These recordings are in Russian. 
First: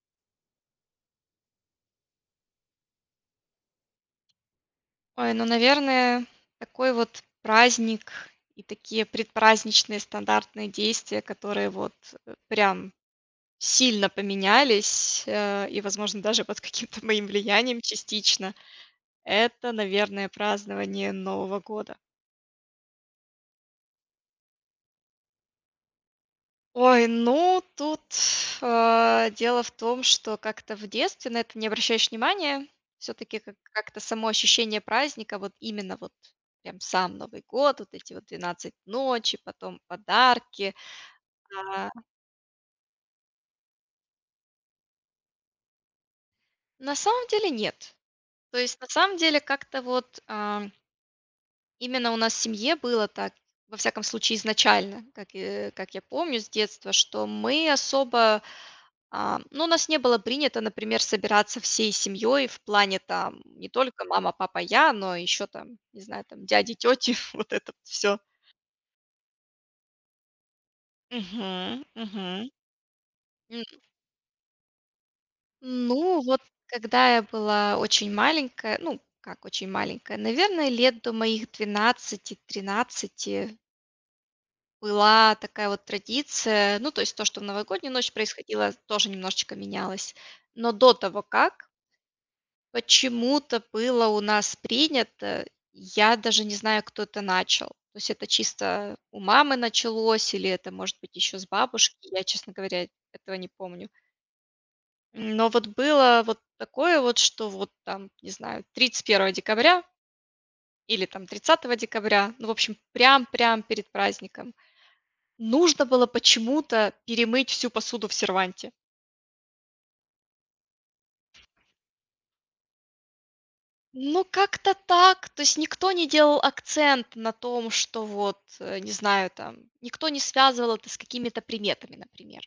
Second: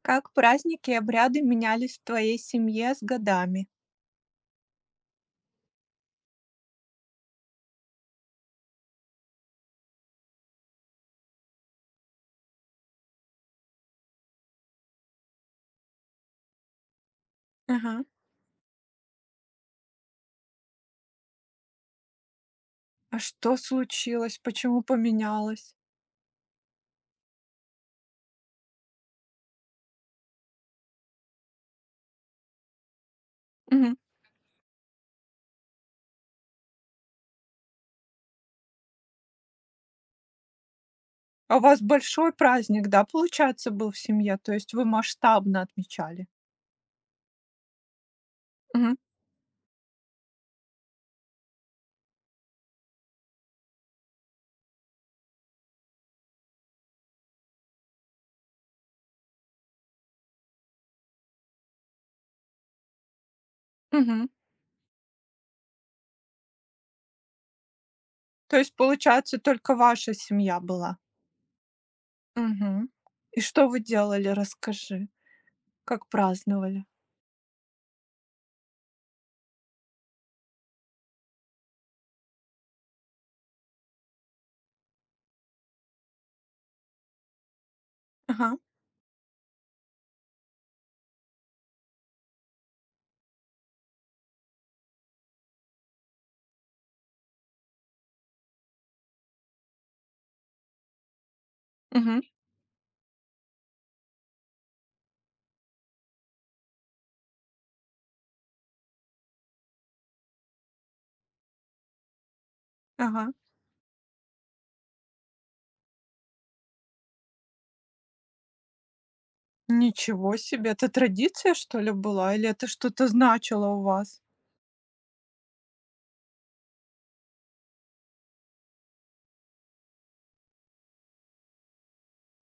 Как праздники и обряды менялись в твоей семье с годами? Ой, ну, наверное, такой вот праздник и такие предпраздничные стандартные действия, которые вот, прям сильно поменялись, и, возможно, даже под каким-то моим влиянием Ага. частично. Это, наверное, празднование Нового года. А что случилось? Почему поменялось? Ой, ну тут, дело в том, что как-то в детстве на это не обращаешь внимания. Все таки как Мгм. как-то само ощущение праздника, вот именно вот прям сам Новый год, вот эти вот 12 ночи, потом подарки. А у вас А, большой праздник, да, получается, был в семье? То есть вы масштабно отмечали? на самом деле нет. То есть на Мгм. самом деле как-то вот, именно у нас в семье было так, во всяком случае изначально, как, как я помню с детства, что мы особо... Ну, у нас не было принято, например, собираться всей семьей в плане там не только Мгм. мама, папа, я, но еще там, не знаю, там дяди, тети, вот это все. То есть, получается, только ваша семья была? Мгм, мгм. Мгм. И М, что вы делали? Расскажи. Как Ну, вот праздновали? когда я была очень маленькая, ну, как очень маленькая, наверное, лет до моих 12-13 была такая вот традиция, ну, то есть то, что в новогоднюю ночь Ага. происходило, тоже немножечко менялось. Но до того как, почему-то было у нас принято, я даже не знаю, кто это начал. То есть это чисто у мамы началось или это, может быть, еще с бабушки, Мгм. я, честно говоря, этого не помню. Но вот было вот такое вот, что вот там, не знаю, 31 декабря или там 30 декабря, ну, в общем, Ага. прям-прям перед праздником, нужно было почему-то перемыть всю посуду в серванте. Ничего себе! Это традиция, что ли, была? Или это что-то значило у вас? Ну, как-то так. То есть никто не делал акцент на том, что вот, не знаю, там, никто не связывал это с какими-то приметами, например.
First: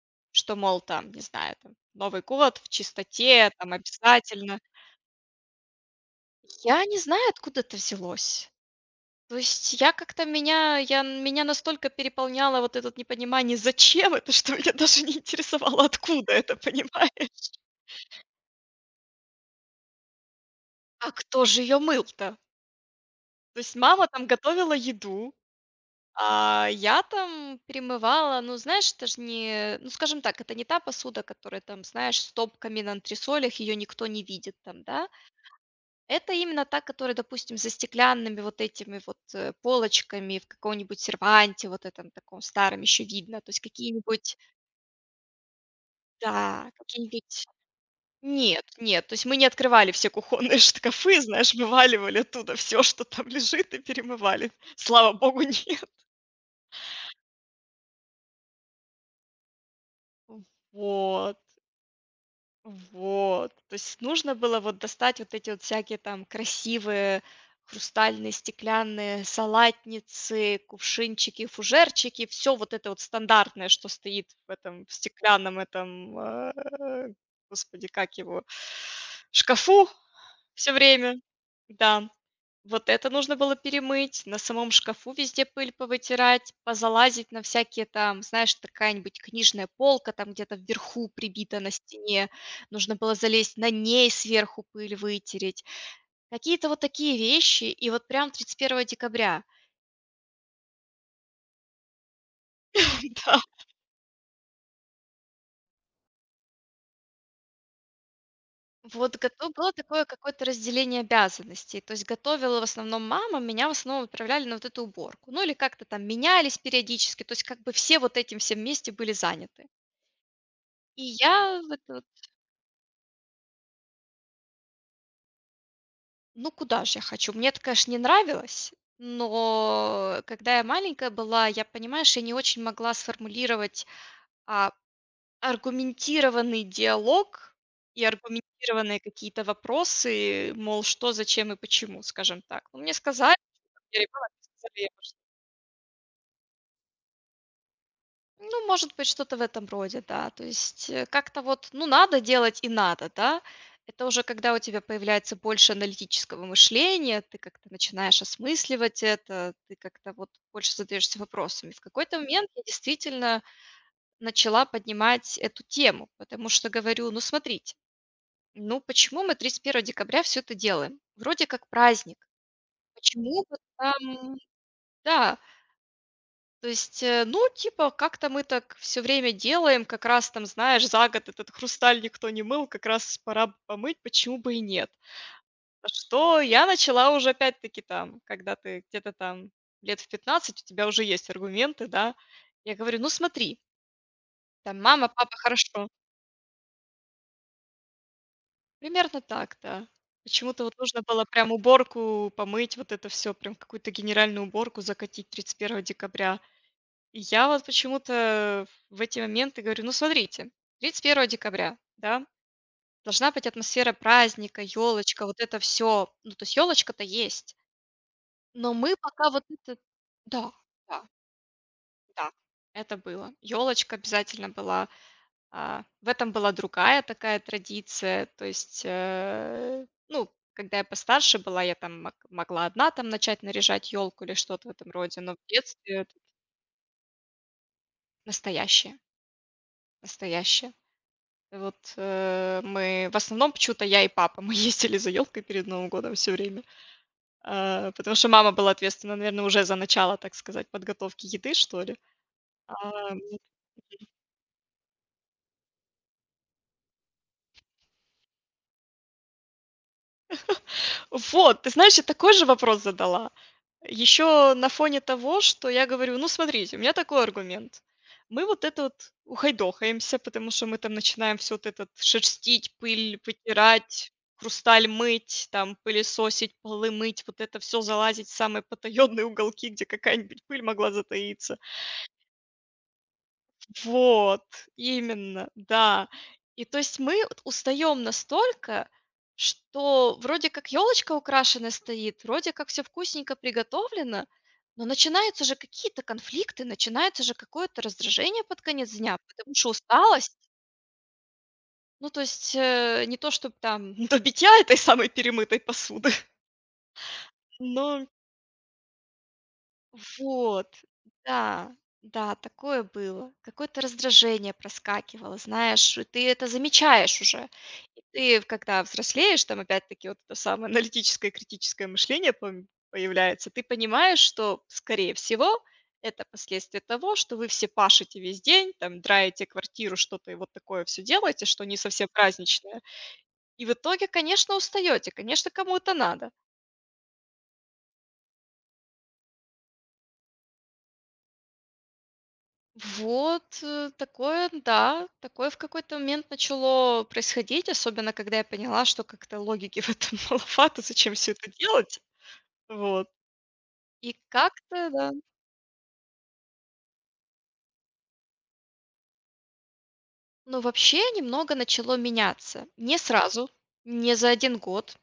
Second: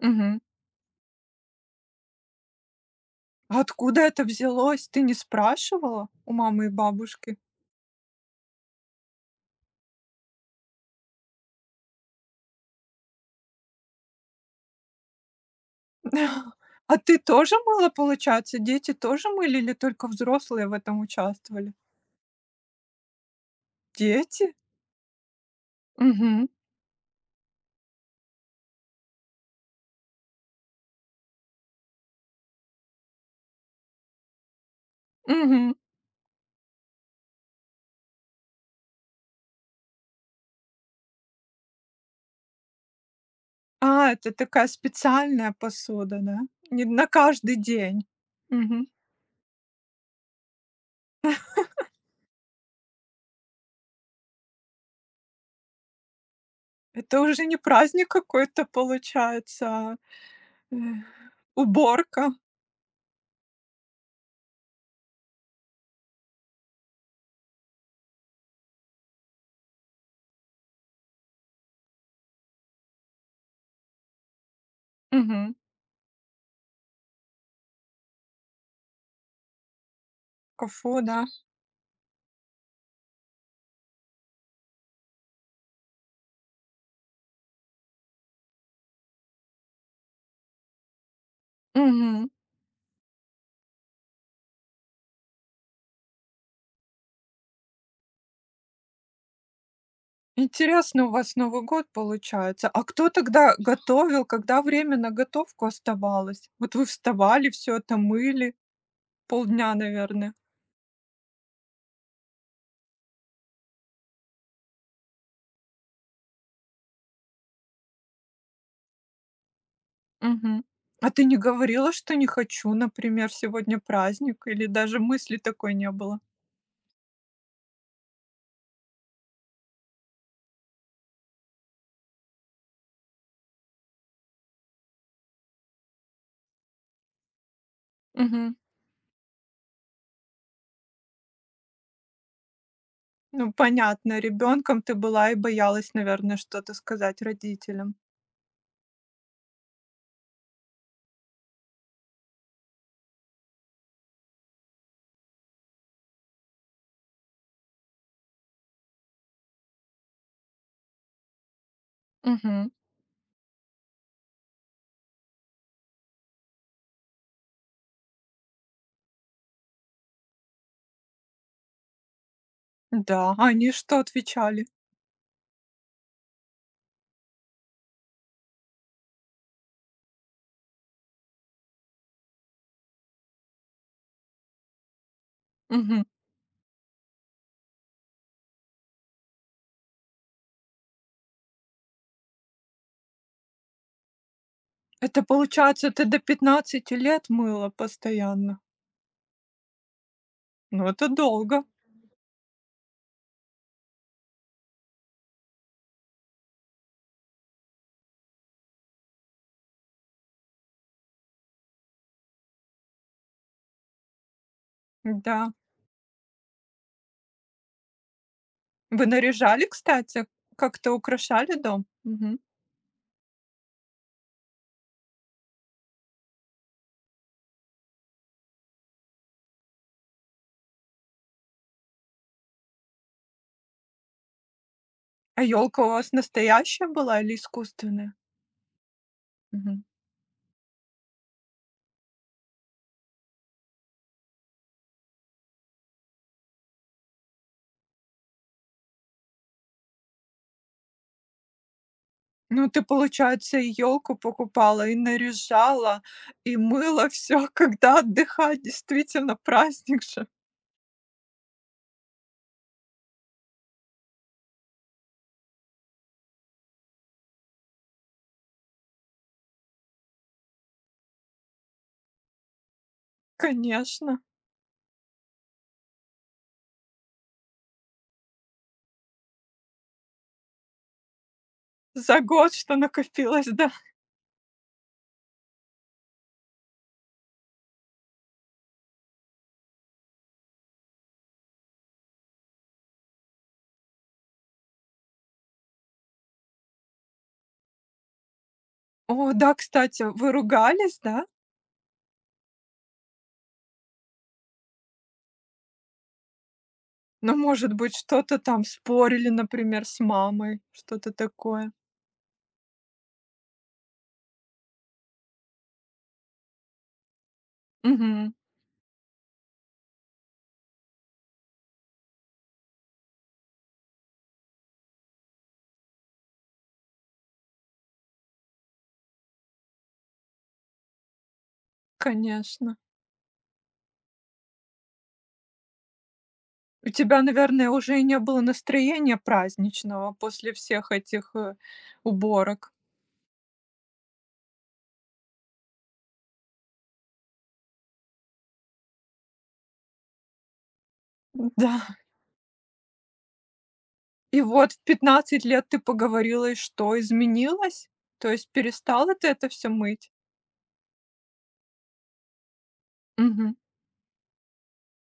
Мгм. Что, мол, там, не знаю, там, Новый год в чистоте, там, Откуда это обязательно. взялось? Ты не спрашивала у мамы и Я не знаю, бабушки? откуда это взялось. То есть я как-то меня, меня настолько переполняло вот это вот непонимание, зачем это, что меня даже не интересовало, откуда это, А ты понимаешь? тоже мыла, получается? Дети тоже мыли или только взрослые в этом А кто же участвовали? ее мыл-то? То есть мама там Дети? готовила еду, Мгм, я там перемывала, ну, знаешь, это ж не, ну, скажем так, это не та посуда, которая там, знаешь, с топками на антресолях, ее никто не видит там, да. мгм. Это именно та, которая, допустим, за стеклянными вот этими вот полочками в каком-нибудь серванте, вот этом таком старом еще видно, то есть А, это какие-нибудь, такая специальная посуда, да? да, Не на какие-нибудь... каждый день. Нет, Мгм. нет, то есть мы не открывали все кухонные шкафы, знаешь, вываливали оттуда все, что там лежит, и перемывали. Слава богу, нет. Это уже не праздник какой-то получается, а э, Вот. уборка. Вот. То есть нужно было вот достать вот эти вот всякие там красивые хрустальные, стеклянные салатницы, кувшинчики, фужерчики, все вот это вот стандартное, что стоит в этом в Мгм. стеклянном этом, господи, как его, шкафу все Кафу, да. время. Да. Вот это нужно было перемыть, на самом шкафу везде пыль повытирать, позалазить на всякие там, знаешь, такая-нибудь книжная полка там где-то вверху прибита на Мгм. стене, нужно было залезть на ней сверху пыль вытереть. Какие-то вот такие вещи, и вот прям 31 декабря. Интересно, у вас Новый год получается. А кто Да. тогда готовил, когда время на готовку оставалось? Вот вы вставали, все это мыли Вот готов было полдня, такое наверное. какое-то разделение обязанностей. То есть готовила в основном мама, меня в основном отправляли на вот эту уборку. Ну или как-то там менялись периодически, то есть как бы все вот этим всем вместе были заняты. Мгм. И А ты не я... говорила, что не хочу, например, сегодня праздник, или даже мысли такой не было? Ну, куда же я хочу? Мне это, конечно, не нравилось, но когда я маленькая была, я, понимаешь, я не очень могла сформулировать, а, аргументированный диалог и Мгм. аргументированные какие-то вопросы, мол, что, зачем и почему, скажем так. Ну, мне сказали, Ну, я понятно, ребенок, мне ребенком сказали... ты была и боялась, наверное, что-то сказать родителям. Ну, может быть, что-то в этом роде, да. То есть как-то вот, ну, надо делать и надо, да. Это уже когда у тебя появляется больше аналитического мышления, ты как-то начинаешь осмысливать это, ты как-то вот больше задаешься вопросами. В какой-то момент я Мгм. действительно начала поднимать эту тему, потому что говорю, ну, смотрите, ну, почему мы 31 декабря все это делаем? Вроде как праздник. Да, Почему а вот они что там, отвечали? да, то есть, ну, типа, как-то мы так все время делаем, как раз там, знаешь, за год этот хрусталь никто не мыл, как раз пора бы помыть, почему бы и нет. На Мгм. что я начала уже опять-таки там, когда ты где-то там лет в 15 у тебя уже есть аргументы, да. Я говорю: «Ну смотри, там мама, Это папа, хорошо». получается, ты до 15 лет мыла постоянно? Примерно так, да. Почему-то вот Ну, нужно это было прям долго. уборку помыть, вот это все прям какую-то генеральную уборку закатить 31 декабря. И я вот почему-то в эти моменты говорю: «Ну, смотрите, тридцать первого декабря, да, должна быть атмосфера праздника, елочка, вот Да. это все. Ну, то есть елочка то есть, но мы Вы пока вот наряжали, это...» кстати? Да, Как-то да, украшали дом? да, Мгм. это было. Елочка обязательно была. В этом была другая такая традиция. То есть, ну, когда я постарше была, я там могла одна там начать наряжать елку или что-то в этом роде, но А в елка у детстве вас это... настоящая была или искусственная? Настоящее, Мгм. настоящее. Вот, мы в основном почему-то я и папа, мы ездили за елкой перед Новым годом все время, потому что мама была ответственна, наверное, уже за начало, так сказать, подготовки еды, что ли. Ну, ты, А, получается, и елку покупала, и наряжала, и мыла все, когда отдыхать. Действительно, праздник же. вот, ты знаешь, я такой же вопрос задала. Еще на фоне того, что я говорю: «Ну, смотрите, у меня такой аргумент. Мы вот это вот ухайдохаемся, потому что мы там начинаем все вот это шерстить, пыль потирать, Конечно. хрусталь мыть, там пылесосить, полы мыть, вот это все залазить в самые потаённые уголки, где какая-нибудь пыль могла затаиться. За год что накопилось, да. Вот, именно, да. И то есть мы вот устаем настолько, что вроде как елочка украшенная стоит, вроде как всё вкусненько приготовлено, но начинаются же какие-то конфликты, начинается же какое-то раздражение под конец дня, О да, потому что кстати, вы усталость. ругались, да? Ну, то есть, не то чтобы там до битья этой самой перемытой посуды, Ну, может быть, но... что-то там спорили, например, с мамой, Вот, что-то такое. да, да, такое было. Какое-то раздражение проскакивало, знаешь, и ты это замечаешь уже. И Угу. ты, когда взрослеешь, там опять-таки вот это самое аналитическое и критическое мышление появляется, ты понимаешь, что, скорее всего, это последствия того, что вы все пашете весь день, там, драете квартиру, что-то и вот такое все делаете, что не совсем Конечно. праздничное. И в итоге, конечно, устаете, конечно, кому это надо. У тебя, наверное, уже и не было настроения праздничного после всех этих, уборок. Вот, такое, да, такое в какой-то момент начало происходить, особенно когда я поняла, что как-то логики в этом маловато, зачем все это Да. делать. Вот. И И вот в как-то, да, 15 лет ты поговорила, и что, изменилось? То есть перестала ты это все мыть? ну, вообще немного начало меняться. Не сразу, Мгм, не за один год,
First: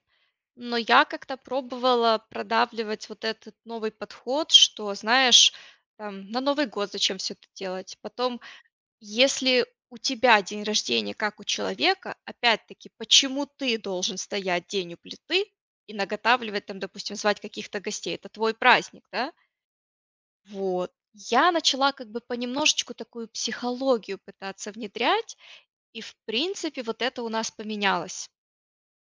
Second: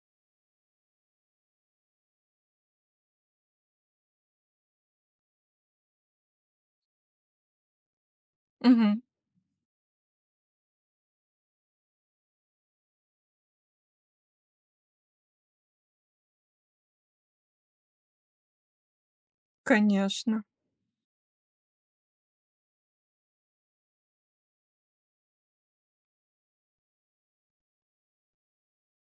но я как-то пробовала продавливать вот этот новый подход, что, знаешь, там, на Новый год зачем все это делать, потом... мгм. Если у тебя день рождения, как у человека, опять-таки, почему ты должен стоять день у плиты и наготавливать там, допустим, звать каких-то гостей? Это твой праздник, да? Конечно. Вот. Я начала как бы понемножечку такую психологию пытаться внедрять, и в принципе вот это у нас поменялось.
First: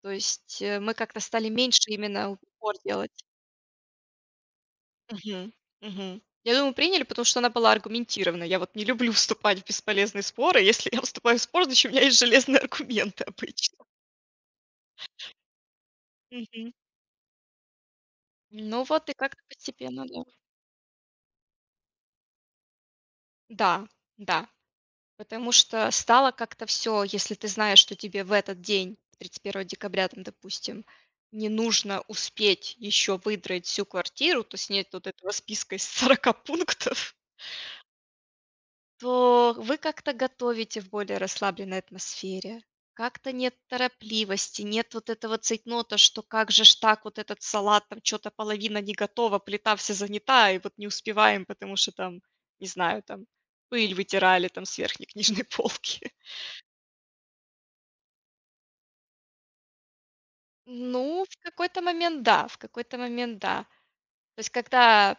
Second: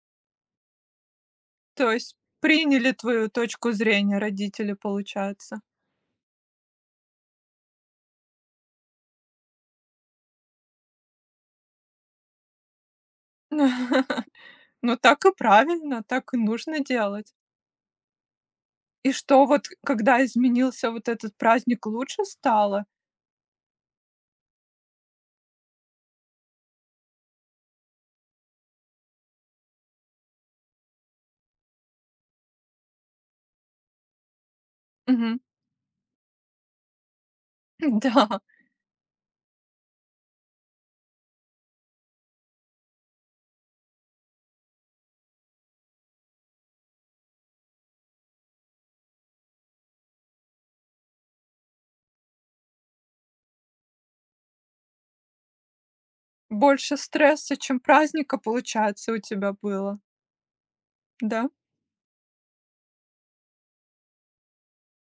То есть мы как-то стали меньше То есть именно упор приняли делать. твою точку зрения родители, Мгм. получается. Мгм. Я думаю, приняли, потому что она была аргументирована. Я вот не люблю вступать в бесполезные споры. Если я вступаю в спор, значит, у меня есть железные аргументы обычно. Ну, так и правильно, так и Мгм. нужно делать. Ну вот И и как-то что, вот постепенно, когда да. изменился вот этот праздник, лучше стало? Да, да. Потому что стало как-то все, если ты знаешь, что тебе в этот день, 31 декабря, там, допустим, не нужно успеть еще выдрать всю квартиру, то есть нет вот этого Мгм. списка из 40 пунктов, Да. то вы как-то готовите в более расслабленной атмосфере. Как-то нет торопливости, нет вот этого цейтнота, что как же ж так, вот этот салат, там что то половина не готова, плита вся занята, и вот не успеваем, потому что там, не знаю, там пыль вытирали там с верхней книжной полки. Больше стресса, чем праздника, получается, у тебя было, Ну, в да? какой-то момент да, в какой-то момент да. То есть когда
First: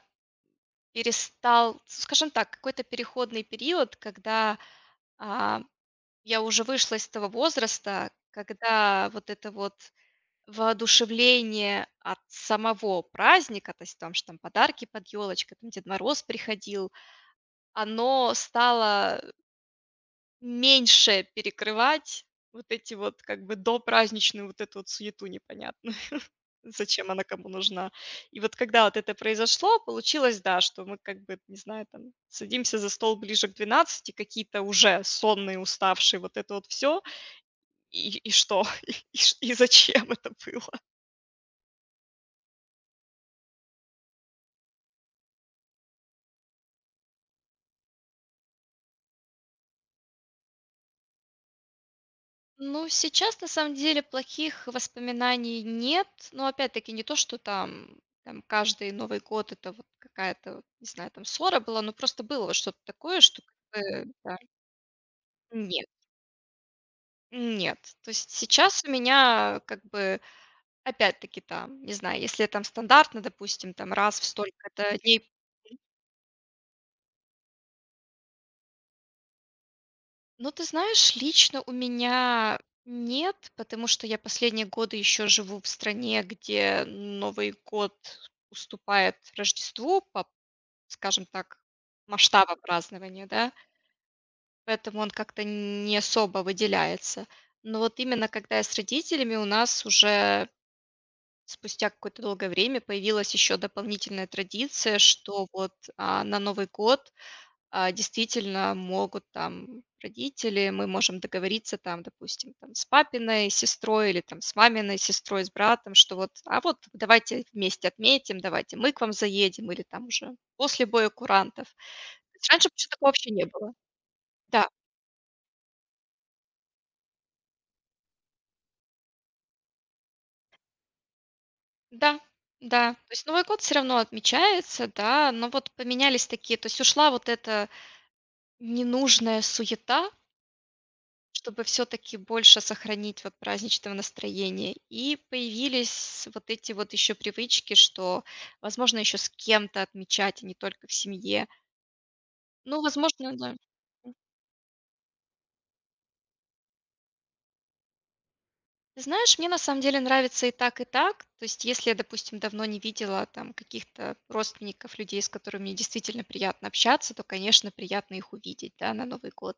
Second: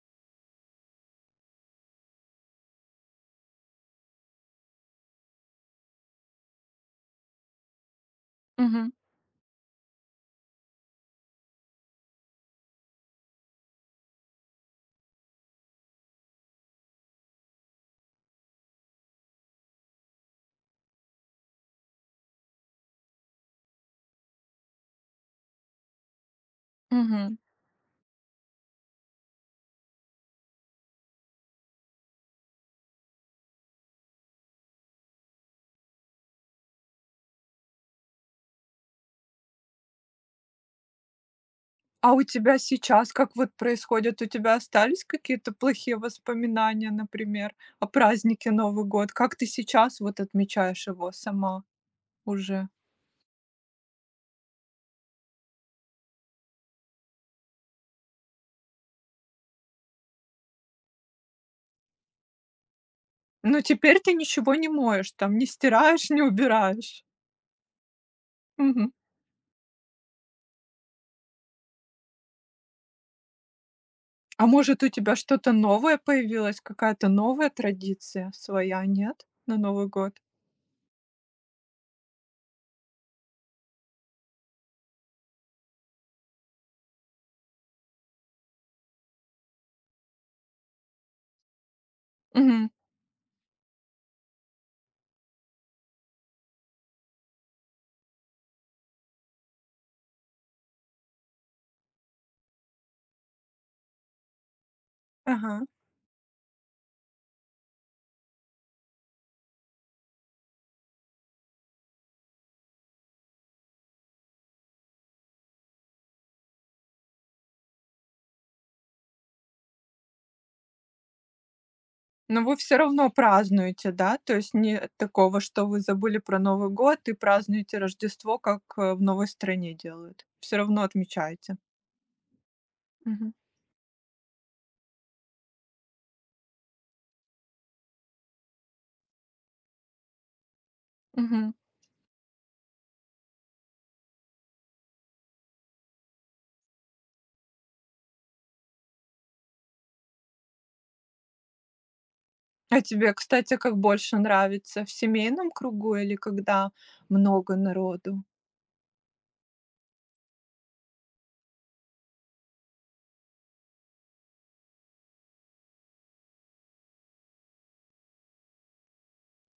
перестал, скажем так, какой-то переходный период, когда, а, я уже вышла из того возраста, Мгм, когда вот это вот воодушевление от самого праздника, то есть там, что там подарки под елочкой, там Дед Мороз приходил, оно стало меньше перекрывать вот эти вот как бы допраздничную вот эту вот суету непонятную. Зачем она мгм. кому нужна? И вот когда вот это произошло, получилось, да, что мы как бы, не знаю, там садимся за стол ближе к 12, какие-то уже сонные, уставшие, вот это вот все, и что? И ш и зачем это было? А у тебя сейчас как вот происходит? У тебя остались какие-то плохие воспоминания, например, о празднике Новый год? Как ты сейчас вот отмечаешь его сама уже? Ну, сейчас, на самом деле, плохих воспоминаний нет. Но, опять-таки, не то, что там там каждый Новый год — это вот какая-то, вот, не знаю, там ссора была, но просто было вот что-то такое, что Ну, как теперь ты бы, да. ничего не моешь, там не Нет, стираешь, не убираешь. нет. То есть сейчас Мгм. у меня как бы, опять-таки, там, не знаю, если там стандартно, допустим, там раз в А может, у столько-то тебя дней... что-то новое появилось, какая-то новая традиция своя, нет? На Новый год? Ну, ты знаешь, лично у меня нет, потому что я последние годы еще живу в стране, где Новый год уступает Рождеству по, скажем так, масштабам Мгм. празднования, да, поэтому он как-то не особо выделяется. Но вот именно когда я с родителями, у нас уже спустя какое-то долгое время появилась еще дополнительная традиция, что Ага. вот на Новый год действительно могут там родители, мы можем договориться там, допустим, там, с папиной сестрой или там с маминой сестрой, с братом, что вот, вот давайте вместе отметим, давайте мы к вам заедем или там уже после боя курантов. То Но есть вы раньше все почему такого равно вообще не было. празднуете, да? То есть Да, не такого, что вы забыли про Новый год и празднуете Рождество, как, в новой стране делают. Все равно отмечаете. да, да. То есть Мгм. Новый год все равно отмечается, да, но вот поменялись такие, то есть ушла вот эта ненужная суета, Мгм. чтобы все таки больше сохранить вот праздничного настроения. И появились вот эти вот еще привычки, что, возможно, еще с кем-то отмечать, а не только в семье. А Ну, тебе, возможно, да. кстати, как больше нравится? В семейном кругу или когда много народу? Ты знаешь, мне на самом деле нравится и так, и так. То есть если я, допустим, давно не видела там каких-то родственников, людей, с которыми мне действительно приятно общаться, то, конечно, приятно их увидеть, да, на Новый год.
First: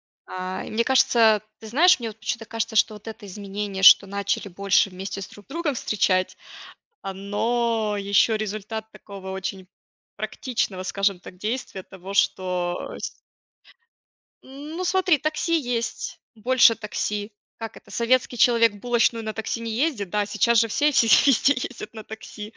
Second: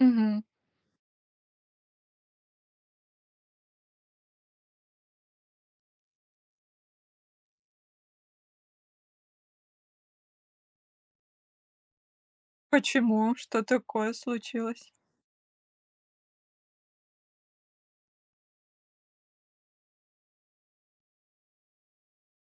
Мгм. И мне кажется, ты знаешь, мне вот почему-то кажется, что вот это изменение, что начали больше вместе с друг другом встречать, оно еще результат такого очень практичного, скажем так, действия того, что с... Почему? Что такое Ну, случилось? смотри, такси есть, больше такси. Как это, советский человек в булочную на такси не ездит? Да, сейчас же все все везде ездят на такси.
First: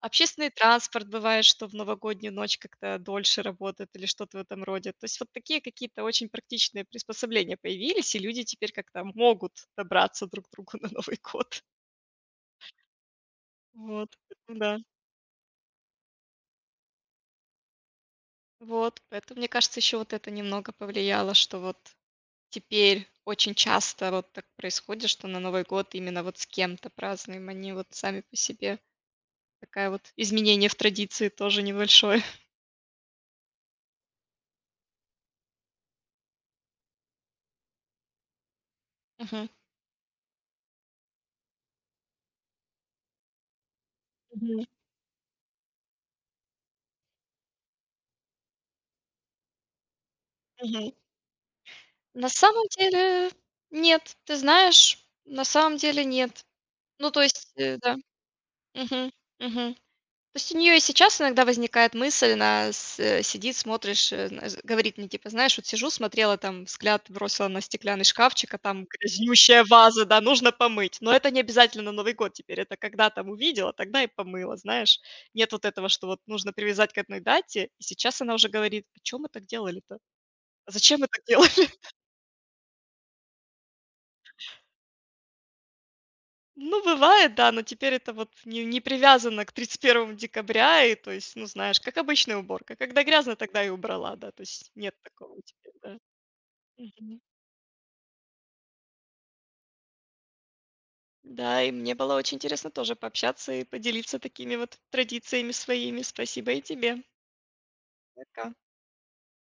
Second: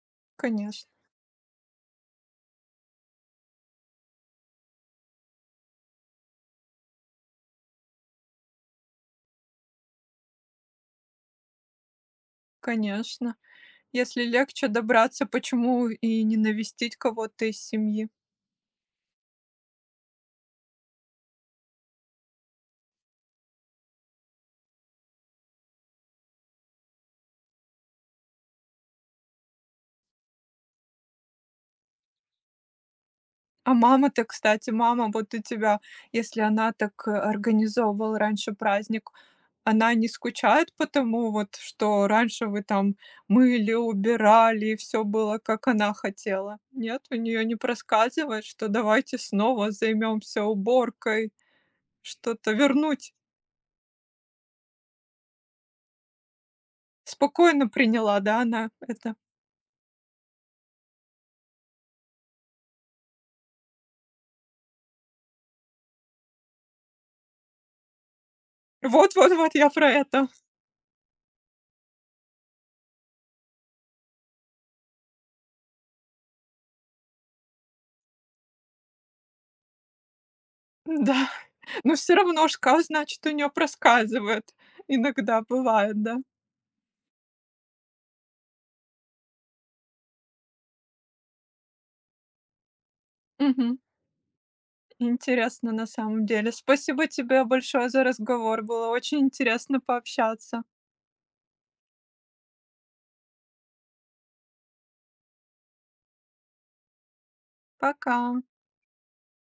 Общественный Конечно, транспорт бывает, что в новогоднюю ночь как-то дольше работает или что-то в этом роде. То есть вот такие какие-то очень практичные приспособления появились, и люди теперь как-то могут добраться друг к другу на Новый год. конечно. Вот, Если легче да. добраться, почему и не навестить кого-то из семьи? Вот, поэтому, мне кажется, еще вот это немного повлияло, что вот теперь очень часто вот так происходит, что на Новый год именно вот с кем-то празднуем, они вот сами по себе. Такая вот изменение в традиции тоже небольшое. А мама-то, кстати, мама вот у тебя, если она так организовывала раньше праздник, Мгм. она не скучает по тому вот, что раньше вы там мыли, Мгм. убирали, и все было, как она хотела? Нет, у нее не проскальзывает, что давайте снова займемся Мгм. уборкой, На что-то самом вернуть. деле нет, ты знаешь, на самом деле нет. Ну, то есть, Спокойно да. приняла, да, она Мгм. это? Мгм. То есть у нее и сейчас иногда возникает мысль, она сидит, смотришь, зн говорит мне, типа: «Знаешь, вот сижу, смотрела там, взгляд бросила на стеклянный шкафчик, а там Вот-вот-вот, грязнющая я про ваза, да, это. нужно помыть». Но это не обязательно на Новый год теперь, это когда там увидела, тогда и помыла, знаешь. Нет вот этого, что вот нужно привязать к одной дате, и сейчас она уже говорит: «А чем мы так делали-то? А зачем мы так Да, делали?» но все равно шкаф, значит, у нее проскальзывает. Иногда бывает, да? Ну, бывает, да, но теперь это вот не привязано к 31 декабря, и то есть, ну, знаешь, как обычная уборка. Когда грязно, тогда и Мгм. убрала, да, то есть нет такого Интересно, теперь, на да. самом деле. Спасибо Мгм. тебе большое за разговор. Было очень интересно пообщаться. Да, и мне было очень интересно тоже пообщаться и поделиться такими вот традициями своими. Спасибо и тебе. Пока. Пока.